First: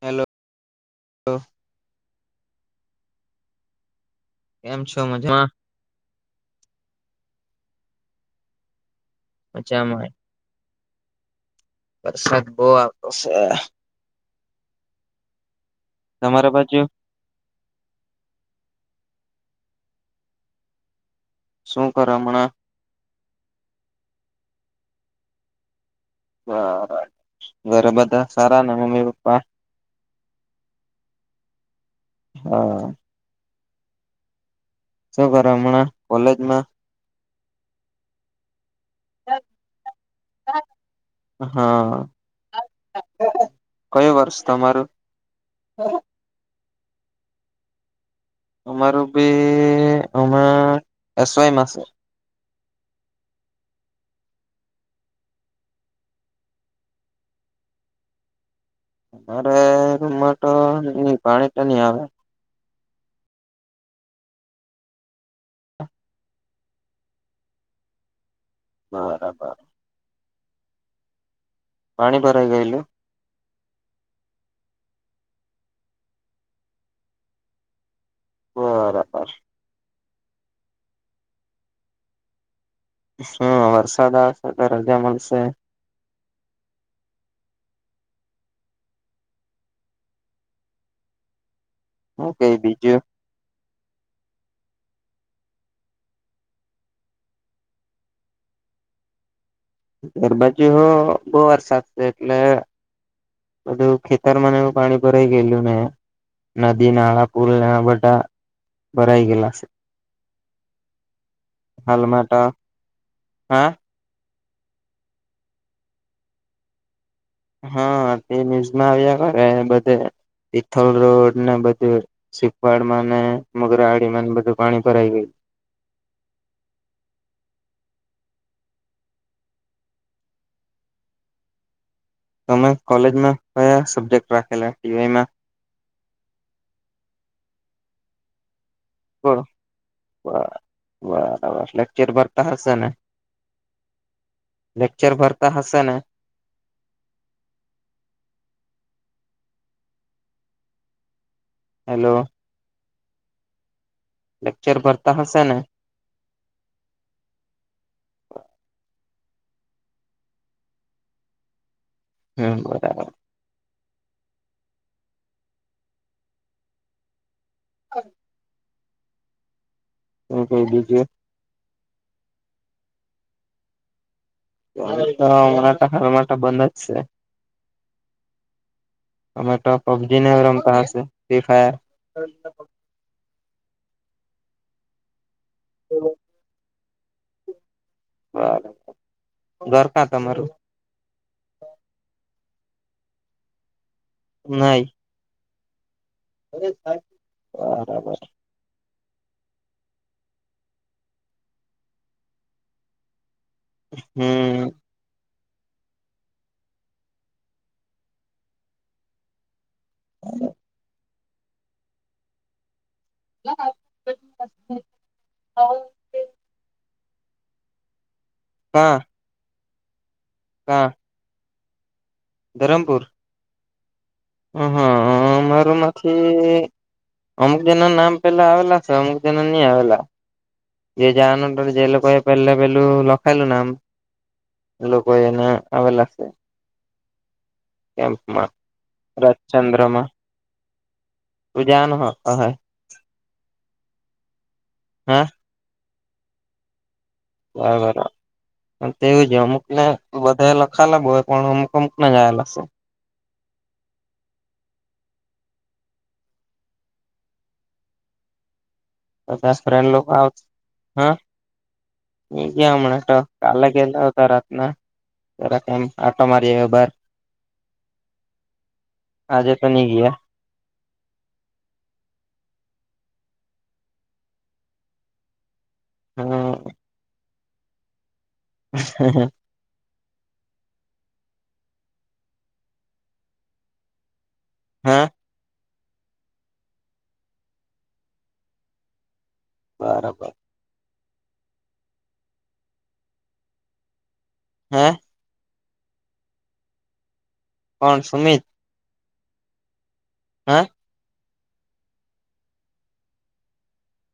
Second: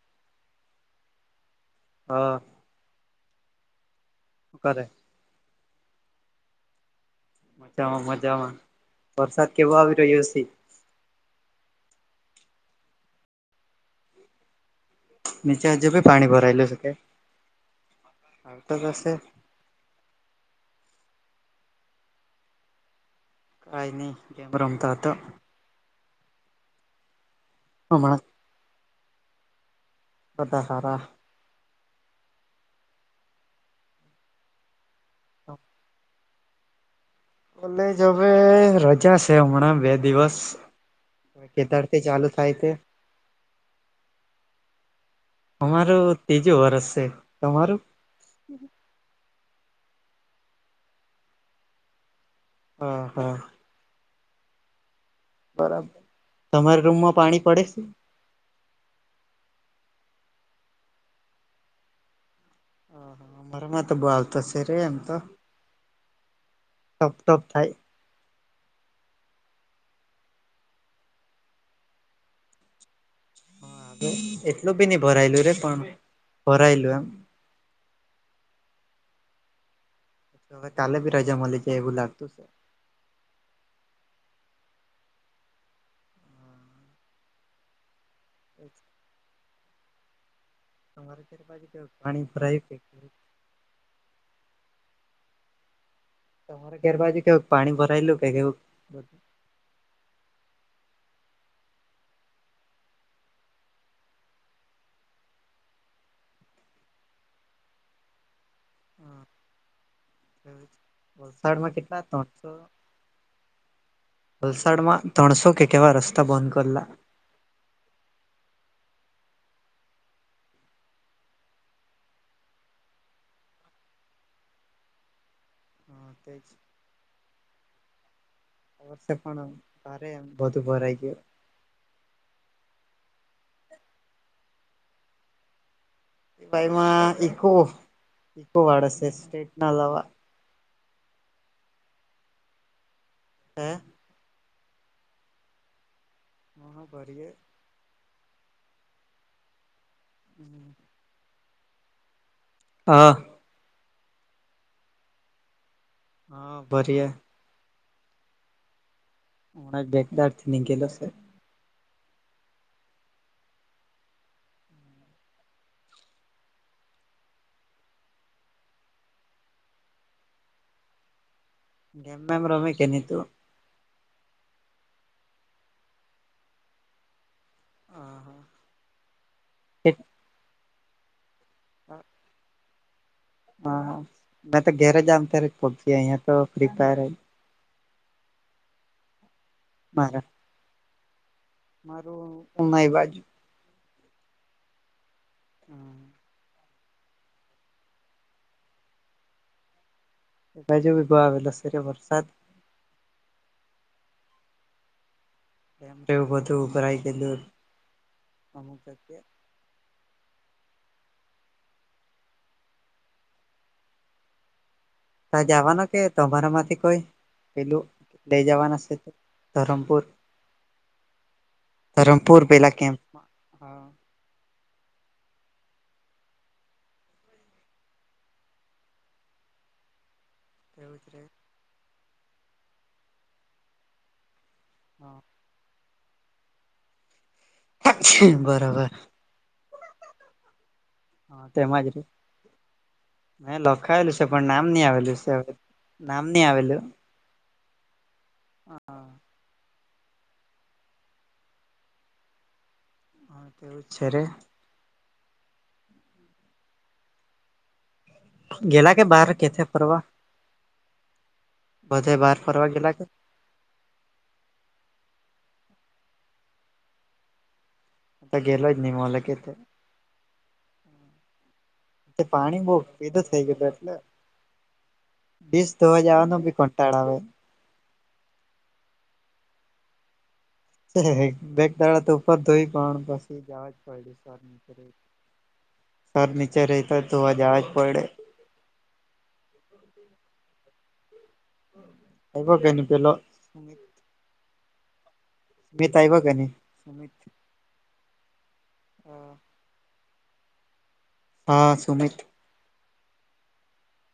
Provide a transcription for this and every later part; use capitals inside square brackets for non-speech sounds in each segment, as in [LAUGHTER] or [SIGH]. Hello, લો. હા. શું કેમ કરે છો મજામાં? મજામાં મજામાં વરસાદ કેવો આવી મજામાં રહ્યો છે, વરસાદ બો આવતો છે નીચે હજુ ભી પાણી તમારા ભરાયલું છે બાજુ કે આવતો ત શે શું કરે હમણાં કાંઈ ની ગેમ રમતા હતા બર ઘરે હમણાં બધા સારા મમ્મી પપ્પા હતા હારા હા શું કરે હમણાં કોલેજમાં કોલેજ અવે ર ચા છે હમણાં બે દિવસ હા કેદારથી ચાલુ થાય તે કયું વર્ષ તમારું અમારું ત્રીજું વર્ષ છે, તમારું? અમારુ ભી અમે એસ વાય મા સે હા, હા. બરા તમારા રૂમમાં પાણી પડે છે મારે રૂમમાં તો ની પાણી તો ની આવે હા હા અમારા માં ત બો આવતો સે રે એમ તો ટપ ટપ થાય બરાબર, પાણી ભરાઈ ગયેલું એટલું ભી ની ભરાયેલું રે પણ ભરાયેલું એમ બરાબર હવે કાલે બિ રજા મલી જાય એવું લાગતું છે હમ વરસાદ આવશે તો રજા મળશે [INAUDIBLE] [INAUDIBLE] પાણી હું કઈ ભરાયું કે બીજું તમારે ઘેર બાજુ કેવુંક પાણી ભરાયેલું કે કેવું ઘેરબાજુ હો બો વરસાદ છે એટલે બધું ખેતરમાં નેવું પાણી ભરાઈ ગયેલું ને નદી નાળા પુલ નેવા બધા ભરાઈ ગેલા છે [INAUDIBLE] વલસાડમાં કેટલા હાલમાં તો ત્રણસો હા વલસાડમાં ત્રણસો કે કેવા રસ્તા બંધ કરલા હા તે ન્યુઝમાં આવ્યા બધે તિથલ રોડ ને બધું સીખવાડ માં ને મોગરાહડી બધું પાણી ભરાઈ ગયું તે જ આ વર્ષ પણ આમ ભારે આમ બધું ભરાઈ ગયું અમે કોલેજમાં કયા સબ્જેક્ટ રાખેલા ટી વાય માં ટી વાયમાં ઇકો ઇકો વાળાશે સ્ટેટ ના અલાવા બ બરાબર લેક્ચર ભરતા હશેને હે લેક્ચર ભરતા હશેને હા હા ભરીયે હમ હેલો હા લેક્ચર ભરતા હશે ને હા ભરીએ અમના બેક દાડથી ની ગેલો સે હમ બરા [UNINTELLIGIBLE] હું કે બીજું ગેમ મેમ રમે કે ની તું? તોરાટ હમણાં તો બન જ છેે હા હા તમે તો પબજી ને રમતા હશે ફ્રી ફાયર હા મેં તો ઘરે જામ ત્યારે પબજી તો ફ્રી ફાયર હૈ. બરાબર ઘરકા મારા તમારું? મારું ઉનાઈ બાજુ. ઉનાઈ હમ બરાબર એ બાજ ગવા આવેસે રે વરસાત હમ તેવું બધું ભરાય કે દુંર [UNINTELLIGIBLE] [UNINTELLIGIBLE] ત જવાનો કે તમારા માંથી કોઈ પેલું લઈ જવાના કા છે ધરમપુર કા? ધરમપુર પેલા કેમ્પ ધરમપુર હ હા મારોમાંથી અમુક જે ના નામ પેલા આવેલા છે અમુક જેના નહી આવેલા એવું જ જે રે જાનુંટર જે લોકો એ પહેલે પેલું લખેલું નામ એલોકો હા એને આવે લાગશે કેમ્પમાં બરાબર રાજચંદ્રમાં હા તું તેમાંજ જવાનો રે હ હા મે લખાયેલું છે પણ નામ નહી આવેલું છે હવે નામ ની આવેલું બરાબર તેવું છે અમુક ને બધા લખાલા બ હોય પણ અમુક અમુક જ આવેલા શે હ તેવું જ છે રે ગેલા કે બા બધા ફ્રેન્ડ લોકો આવ હા બધે બહાર ની ફરવા ગયા ગેલા હમણા તો. કાલે કેતા હતા રાતના જરાક એમ આટો મારી આવ્યે બાર. ઉત ગેલો જ ની માલે કેતે આજે તો નહી ગયા એ પાણી બો પેદો થઈ ગયું એટલે ડીશ ધોવા જવાનું ભી હમ કંટાળો આવે [UNINTELLIGIBLE] બેગદાળાત ઉપર ધોહી પાણ પસી જજ પડી હા સર નીચે રહે તા તો ધોવા જાવાજ પડે બરાબર ખબ કે ની પેલો [UNINTELLIGIBLE] હે મીત આવ્યો કે ની કોણ સુમિત હા હા હા સુમિત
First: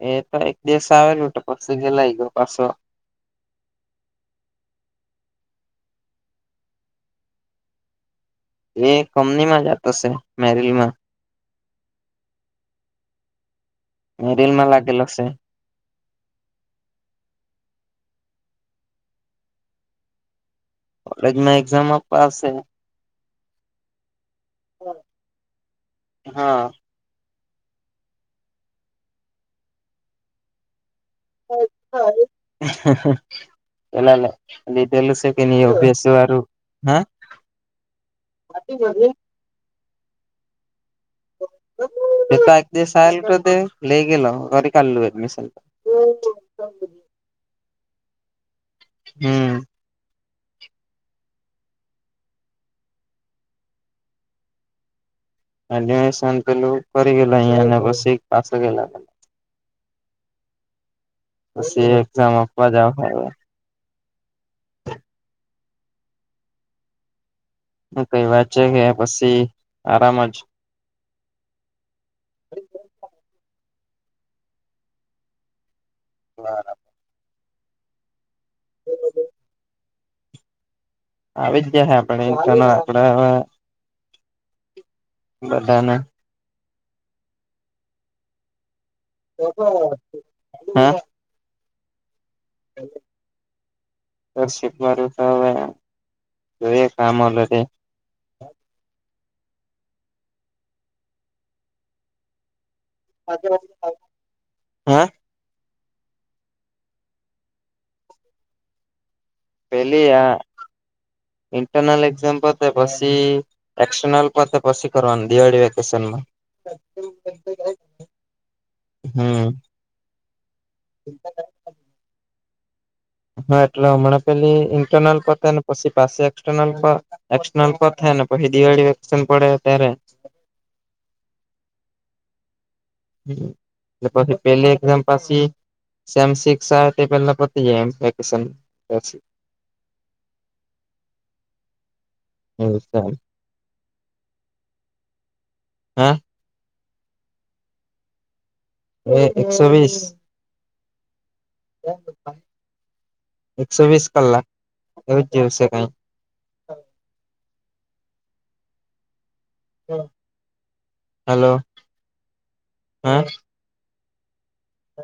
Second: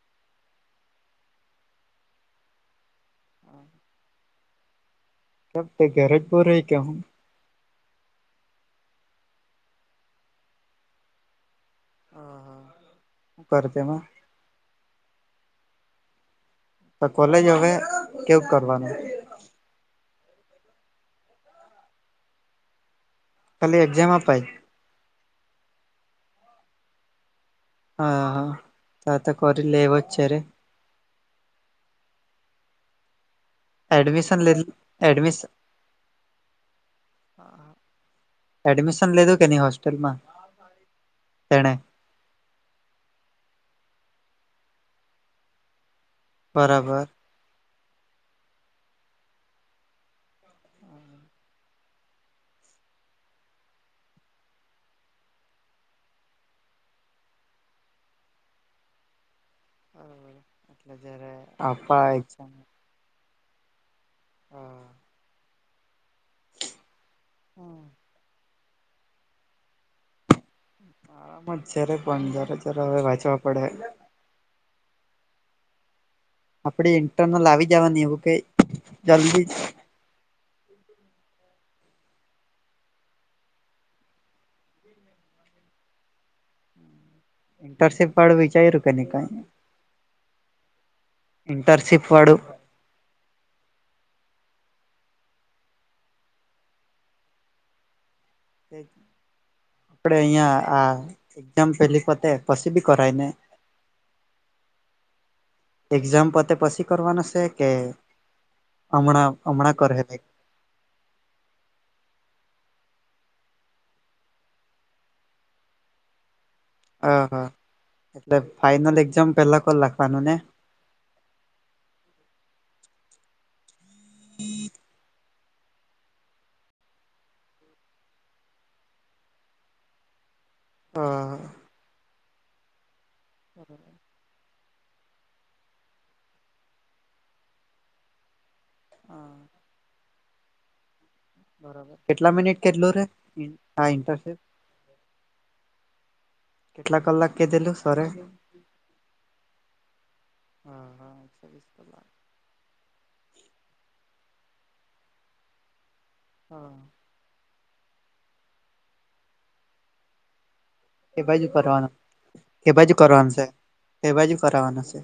એ તો એક દિવસ આવેલો ઉટ પસ ગેલાય ગો પાસો હા સબ તે ધેરે જ બો રેય કે હું. એ કપની માં જતો છે મેરીલમાં. હા હા હું કરો તમે. મેરીલ માં લાગેલો સે. તો કોલેજ હવે કેવું કરવાનું. કોલેજ માં એક્ઝામ આપવા આવશે. ખાલી એક્ઝામ આપવા જ હા. હા હા તાતા કોરી લે એવો છે રે હા તો અવે એલા લ એડમિશન લે લીધેલું એડમિશ શકે ની અભ્યાસ વારું હા હા. વાપી રે કેની હોસ્ટેલમાં એ તો એક દિવસ આલ તો તે લઈ ગેલો કરી કાઢલું એડમિશન. બરાબર. હમમ. અને એડમીશન સાઇન કરી પડી રેઈલા અહીંયાને બસ પાછા ગેલા. હા એટલે જયારે પછી એક્ઝામ આપવા જાવા પડે. હા. હમમ. હું કઈ વાત છે કે પછી આરામ જ આરમ જ છે રે પણ જરા જરા હવે વાંચવા પડે. હા. આપણી ઇન્ટરનલ આવી જવાની એવું કેય જલ્દી આવી જ જશે આપણે પણ આપણે બધાને ઇન્ટરશીપ વાળું વિચાર્યું? કે નહી કઈ હમમ. ઇન્ટરનશિપ વાળું [INAUDIBLE] ઇન્ટરશીપ વાળું તો જોઈએ કા મળે તે. તે આપણે અહિયાં આ એકઝામ પેલી પતે પસી બી કરાયને? હા એક્ઝામ પતે પછી કરવાનું છે કે અમણા અમ પેલી આ [INAUDIBLE] ઇન્ટરનલ એક્ઝામ પતે પસી એક્સટનલ પતે પછી કરવાનું દિવાળી વેકેશનમાં. હમ હા, હા એટલે ફાઈનલ એક્ઝામ પેલા કરી નાખવાનું ને? [INAUDIBLE] હા એટલે હમણાં પેલી ઇન્ટરનલ પતે પસી પાછી એક્સટનર્લ માં એકસટનલ પતહે ને પછી દિવાળી વેકેશન પડહે ત્યારે. હા. હમમ. બરાબર. ને પછી પેલી એક્ઝામ પાસી સેમ સીકસ આવે તે પેલા પતી જાય એમ વેકેશન. પછી બરાબર કેટલા મિનિટ એવું કેટલું છે રે એમ આ ઇન્ટરશીપ? હા કેટલા કલાક કીધેલું સરે? એકસો વીસ. [INAUDIBLE] એકસો વીસ કલાક એવુંજ જેવું સે કઈ. હા. હમ કે બાજુ કરવાનું કે બાજુ હા કરવાનું છે કે બાજુ કરવાનાં છે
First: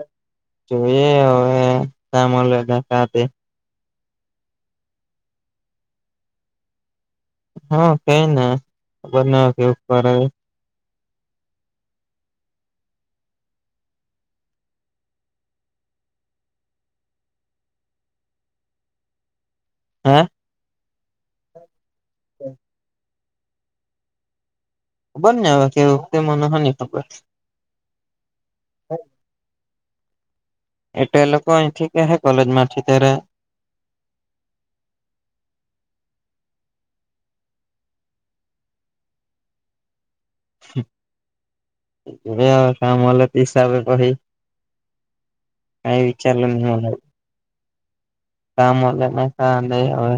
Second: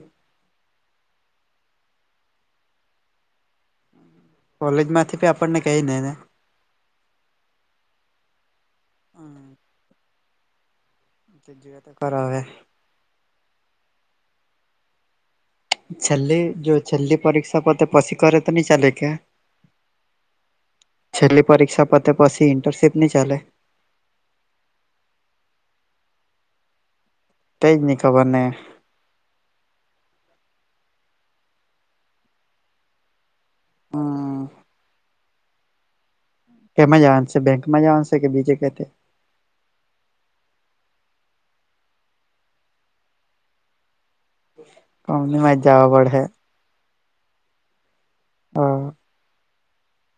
જોઈએ હવે જા મલે [INAUDIBLE] કોલેજ માંથી બી આપણને કેય દે ને? હા, કેય ને ખબર ની હવે કેવુંક કરે [INAUDIBLE] કરાવે છેલ્લી જો છેલ્લી પરીક્ષા પતે પછી કરે તો ની ચાલે કે? હા. છેલ્લી પરીક્ષા પતે પછી ઇન્ટરશિપ ની ચાલે? ખબર ની અવે કેવુંક તે મને હો ની ખબર. તે જ ની ખબર ને એટલે એ લોકો અહીંથી કેહે કોલેજમાંથી ત્યારે હમ. કેમાં જવાનું શે બેંકમાં જવાનું છે કે બીજે કેથે? જોયે હવે કા મળે તે હિસાબે પહી કંપનીમાં જ જવા કાંઈ પડહે વીચારેલું ની મળે. કા હ મળે ને કા ની અવે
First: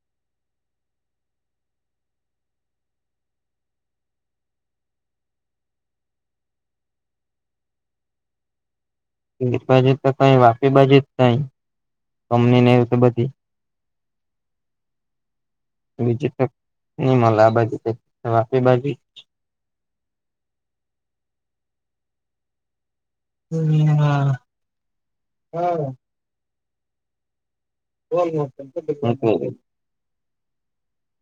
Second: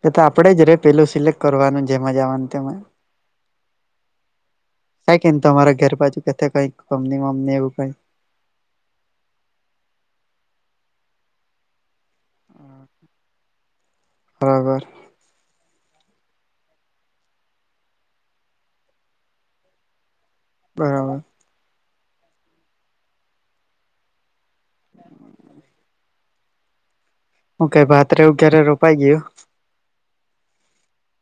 તે તો આપડે જ રે પેલું સિલેક્ટ કરવાનું જેમાં જાવાનું તેમાં છે કે ની તમારા ઘેર બાજુ કેથે કંઈક કંપની બમણી એવુ કંઈક [UNINTELLIGIBLE] બરાબર. બીજું તો ની મળે આ બાજુ ત વાપી બાજુ જ બરાબર. હમ હા. હું કેય ભાતરે રોપાઈ ગયો?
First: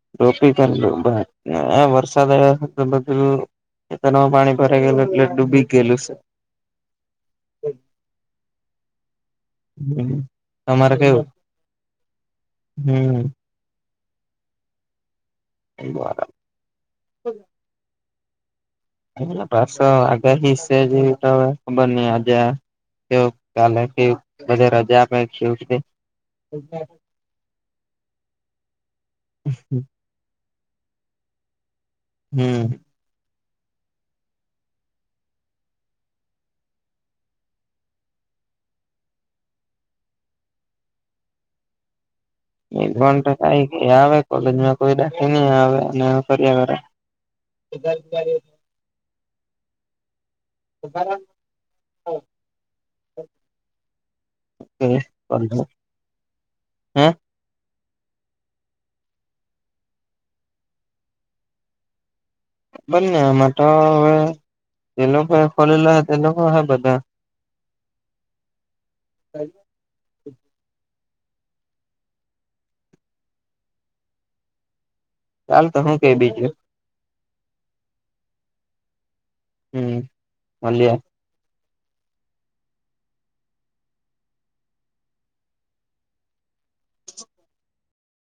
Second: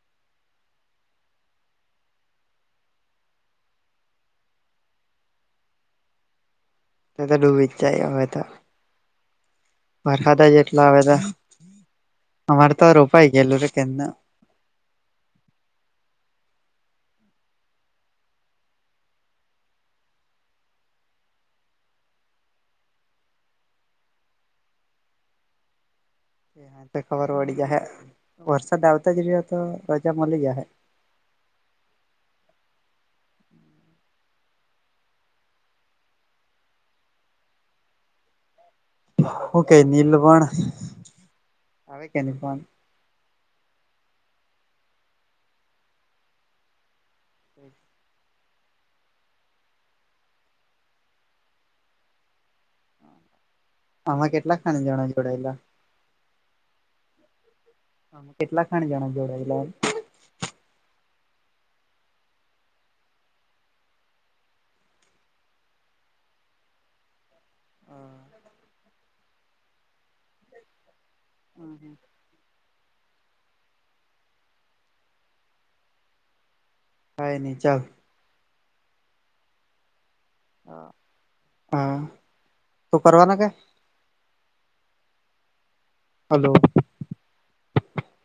[UNINTELLIGIBLE] ખેતરમાં પાણી ભરાઈ ગયેલું એટલે ડૂબી ગયલું છે. તે ત ડૂબી જ જાય અવે ત હમ્મ વરખાદા જેટલા તમારે આવે ત કેવું અમારે તો રોપાઈ હમ્મ ગયેલું કેયાનુ. [INAUDIBLE] પાછા આગાહિ શે જેવી તો હવે ખબર નઈ આજે [UNINTELLIGIBLE] જા આપે કેવુક તે તો ખબર પડી જાય હે વરસાદ આવતા જ રહ હો તો રજા મળી જાય હે. હમ. હું કેય દિલવણ આવે કે ની ફોન એ પણ તો કઈ આવે કોલેજમાં કોઈ દખી નહી આવે અને કર્યા કરે. [UNINTELLIGIBLE] આમાં કેટલા ખાણી જણા જોડાયેલા [UNINTELLIGIBLE] હમ. આમ કેટલા ખણ જણા જોડાયેલા? [UNINTELLIGIBLE] [INAUDIBLE] હમ હમ ચાલ તો હું કઈ બીજું? કઇ નહી ચાલ. હમ્મ હા તુ કરવાના કે? હલો- -